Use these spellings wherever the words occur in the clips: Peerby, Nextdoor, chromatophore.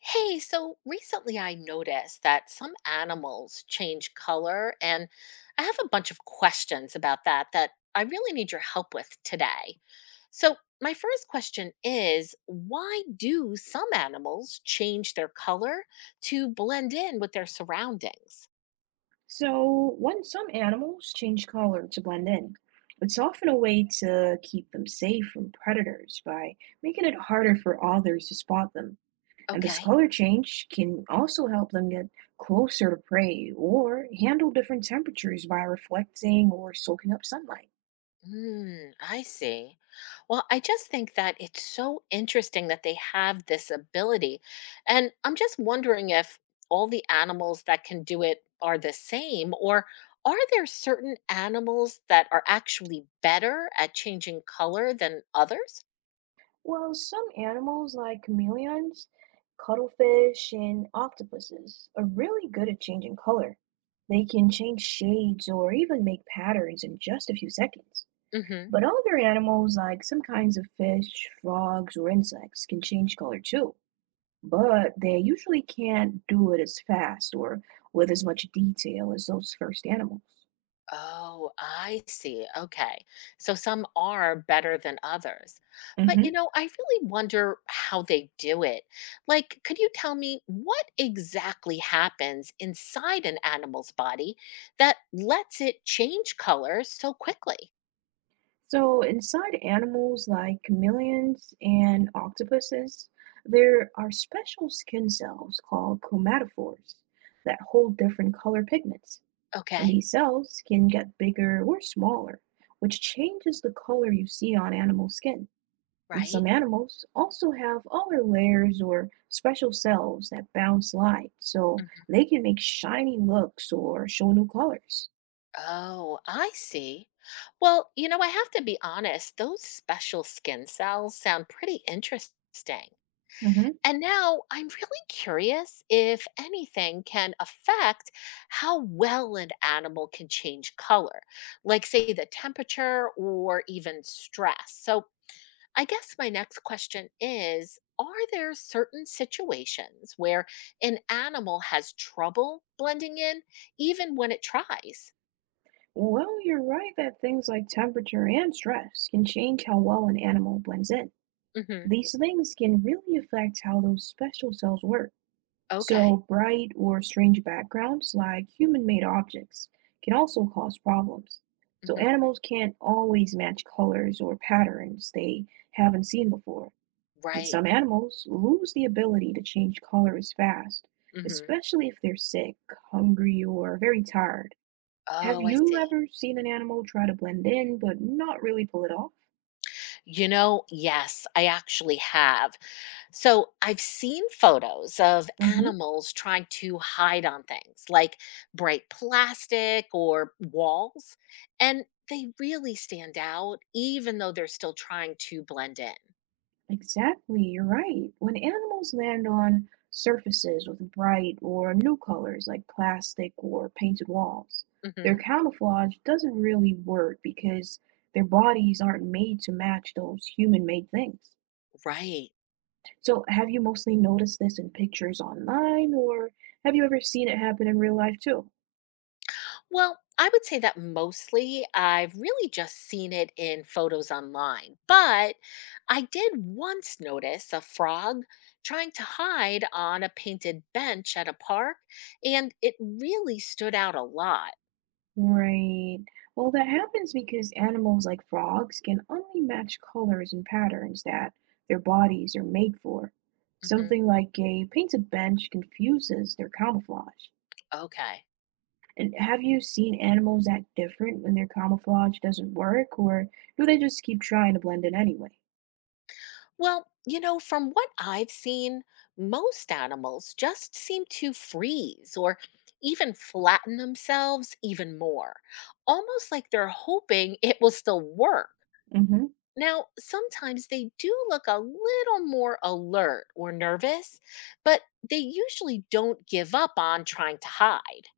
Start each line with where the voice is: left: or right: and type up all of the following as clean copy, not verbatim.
left: Hey, so recently I noticed that some animals change color, and I have a bunch of questions about that I really need your help with today. So, my first question is why do some animals change their color to blend in with their surroundings?
right: So, when some animals change color to blend in, it's often a way to keep them safe from predators by making it harder for others to spot them. And this
left: Okay.
right: color change can also help them get closer to prey or handle different temperatures by reflecting or soaking up sunlight.
left: Mm, I see. Well, I just think that it's so interesting that they have this ability. And I'm just wondering if all the animals that can do it are the same, or are there certain animals that are actually better at changing color than others?
right: Well, some animals like chameleons, cuttlefish, and octopuses are really good at changing color. They can change shades or even make patterns in just a few seconds.
left: Mm-hmm.
right: But other animals, like some kinds of fish, frogs, or insects, can change color too. But they usually can't do it as fast or with as much detail as those first animals.
left: Oh, I see. Okay. So some are better than others. But
right: hmm
left: you know, I really wonder how they do it. Like, could you tell me what exactly happens inside an animal's body that lets it change colors so quickly?
right: So, inside animals like chameleons and octopuses, there are special skin cells called chromatophores that hold different color pigments. And
left: Okay.
right: these cells can get bigger or smaller, which changes the color you see on animal skin. And
left: Right.
right: some animals also have other layers or special cells that bounce light, so
left: Mhm.
right: they can make shiny looks or show new colors.
left: Oh, I see. Well, you know, I have to be honest, those special skin cells sound pretty interesting.
right: hmm
left: And now I'm really curious if anything can affect how well an animal can change color, like, say, the temperature or even stress. So I guess my next question is, are there certain situations where an animal has trouble blending in, even when it tries?
right: Well, you're right that things like temperature and stress can change how well an animal blends in.
left: Hmm.
right: These things can really affect how those special cells work.
left: Okay.
right: So, bright or strange backgrounds, like human made objects, can also cause problems. So,
left: Hmm.
right: animals can't always match colors or patterns they haven't seen before. And
left: Right.
right: some animals lose the ability to change color as fast,
left: Hmm.
right: especially if they're sick, hungry, or very tired. Have
left: Oh, I
right: you
left: see.
right: ever seen an animal try to blend in but not really pull it off?
left: You know, yes, I actually have. So I've seen photos of
right: hmm
left: animals trying to hide on things like bright plastic or walls, and they really stand out even though they're still trying to blend in.
right: Exactly, you're right. When animals land on surfaces with bright or new colors like plastic or painted walls, their
left: Hmm.
right: camouflage doesn't really work because their bodies aren't made to match those human-made things.
left: Right.
right: So, have you mostly noticed this in pictures online, or have you ever seen it happen in real life too?
left: Well, I would say that mostly I've really just seen it in photos online, but I did once notice a frog trying to hide on a painted bench at a park, and it really stood out a lot.
right: Right. Well, that happens because animals like frogs can only match colors and patterns that their bodies are made for.
left: Hmm.
right: Something like a painted bench confuses their camouflage.
left: Okay.
right: And have you seen animals act different when their camouflage doesn't work, or do they just keep trying to blend in anyway?
left: Well, you know, from what I've seen, most animals just seem to freeze or even flatten themselves even more, almost like they're hoping it will still work.
right: hmm
left: Now, sometimes they do look a little more alert or nervous, but they usually don't give up on trying to hide.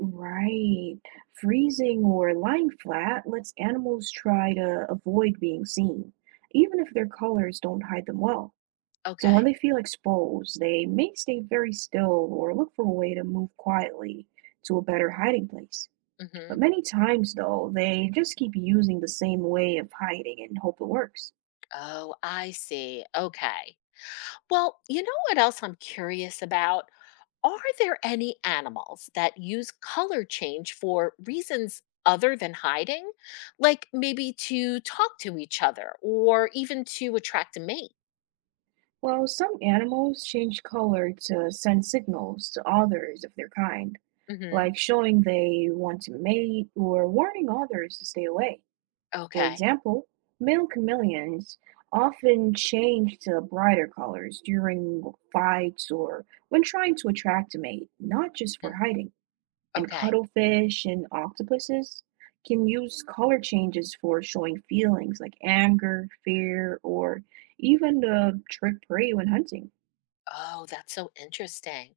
right: Right. Freezing or lying flat lets animals try to avoid being seen, even if their colors don't hide them well. So when
left: Okay.
right: they feel exposed, they may stay very still or look for a way to move quietly to a better hiding place.
left: Hmm.
right: But many times, though, they just keep using the same way of hiding and hope it works.
left: Oh, I see. Okay. Well, you know what else I'm curious about? Are there any animals that use color change for reasons other than hiding? Like maybe to talk to each other or even to attract a mate?
right: Well, some animals change color to send signals to others of their kind,
left: Hmm.
right: like showing they want to mate or warning others to stay away. For
left: Okay.
right: example, male chameleons often change to brighter colors during fights or when trying to attract a mate, not just for
left: Mhm.
right: hiding. And
left: Okay.
right: cuttlefish and octopuses can use color changes for showing feelings like anger, fear, or even to trick prey when hunting.
left: Oh, that's so interesting.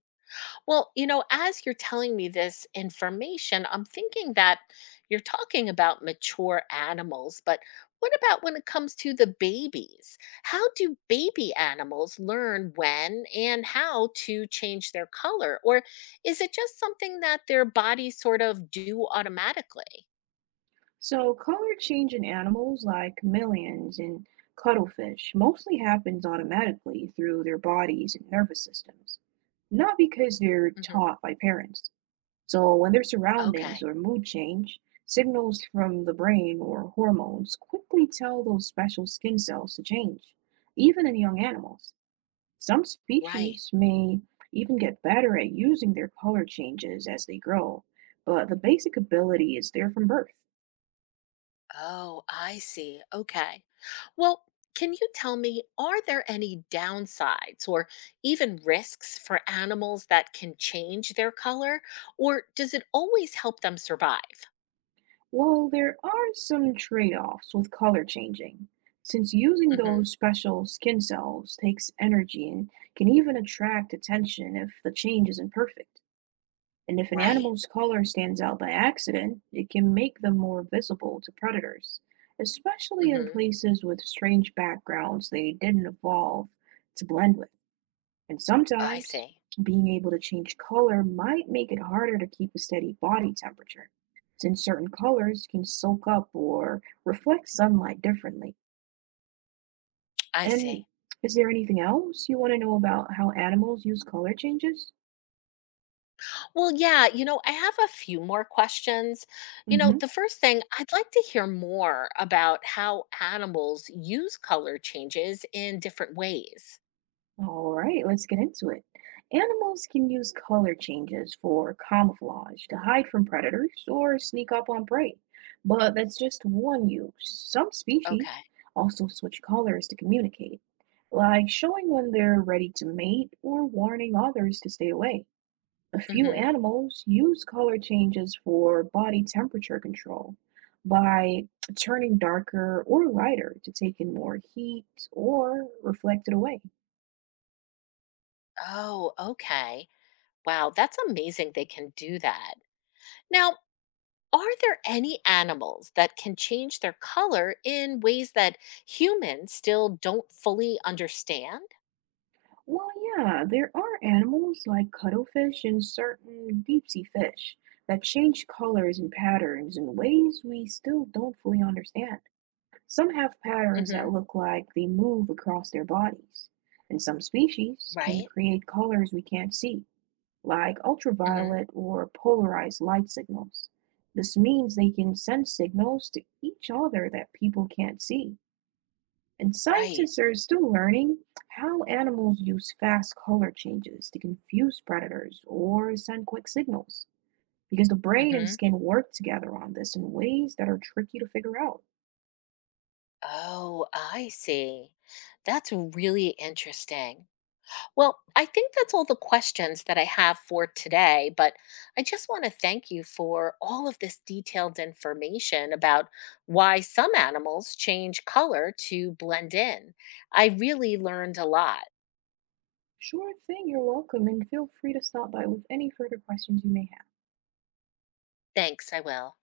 left: Well, you know, as you're telling me this information, I'm thinking that you're talking about mature animals, but what about when it comes to the babies? How do baby animals learn when and how to change their color? Or is it just something that their bodies sort of do automatically?
right: So, color change in animals like chameleons and cuttlefish mostly happens automatically through their bodies and nervous systems, not because they're
left: Hmm.
right: taught by parents. So, when their surroundings
left: Okay,
right: or mood change, signals from the brain or hormones quickly tell those special skin cells to change, even in young animals. Some
left: right.
right: species may even get better at using their color changes as they grow, but the basic ability is there from birth.
left: Oh, I see. Okay. Well, can you tell me, are there any downsides or even risks for animals that can change their color, or does it always help them survive?
right: Well, there are some trade-offs with color changing, since using
left: Hmm.
right: those special skin cells takes energy and can even attract attention if the change isn't perfect. And if an
left: Right.
right: animal's color stands out by accident, it can make them more visible to predators, especially in
left: Hmm.
right: places with strange backgrounds they didn't evolve to blend with. And
left: I
right: sometimes
left: see.
right: being able to change color might make it harder to keep a steady body temperature, since certain colors can soak up or reflect sunlight differently.
left: I see.
right: And is there anything else you want to know about how animals use color changes?
left: Well, yeah, you know, I have a few more questions. You know,
right: hmm
left: the first thing, I'd like to hear more about how animals use color changes in different ways.
right: All right, let's get into it. Animals can use color changes for camouflage to hide from predators or sneak up on prey, but that's just one use. Some species
left: Okay.
right: also switch colors to communicate, like showing when they're ready to mate or warning others to stay away. A few
left: Hmm.
right: animals use color changes for body temperature control by turning darker or lighter to take in more heat or reflect it away.
left: Oh, okay. Wow, that's amazing they can do that. Now, are there any animals that can change their color in ways that humans still don't fully understand?
right: Well, yeah, there are animals like cuttlefish and certain deep sea fish that change colors and patterns in ways we still don't fully understand. Some have patterns that
left: Mhm.
right: look like they move across their bodies, and some species can
left: Right?
right: create colors we can't see. Like
left: Mhm.
right: ultraviolet or polarized light signals. This means they can send signals to each other that people can't see. And
left: Right.
right: scientists are still learning how animals use fast color changes to confuse predators or send quick signals, because the brain and
left: Mhm.
right: skin work together on this in ways that are tricky to figure out.
left: Oh, I see. That's really interesting. Well, I think that's all the questions that I have for today, but I just want to thank you for all of this detailed information about why some animals change color to blend in. I really learned a lot.
right: Sure thing, you're welcome, and feel free to stop by with any further questions you may have.
left: Thanks, I will.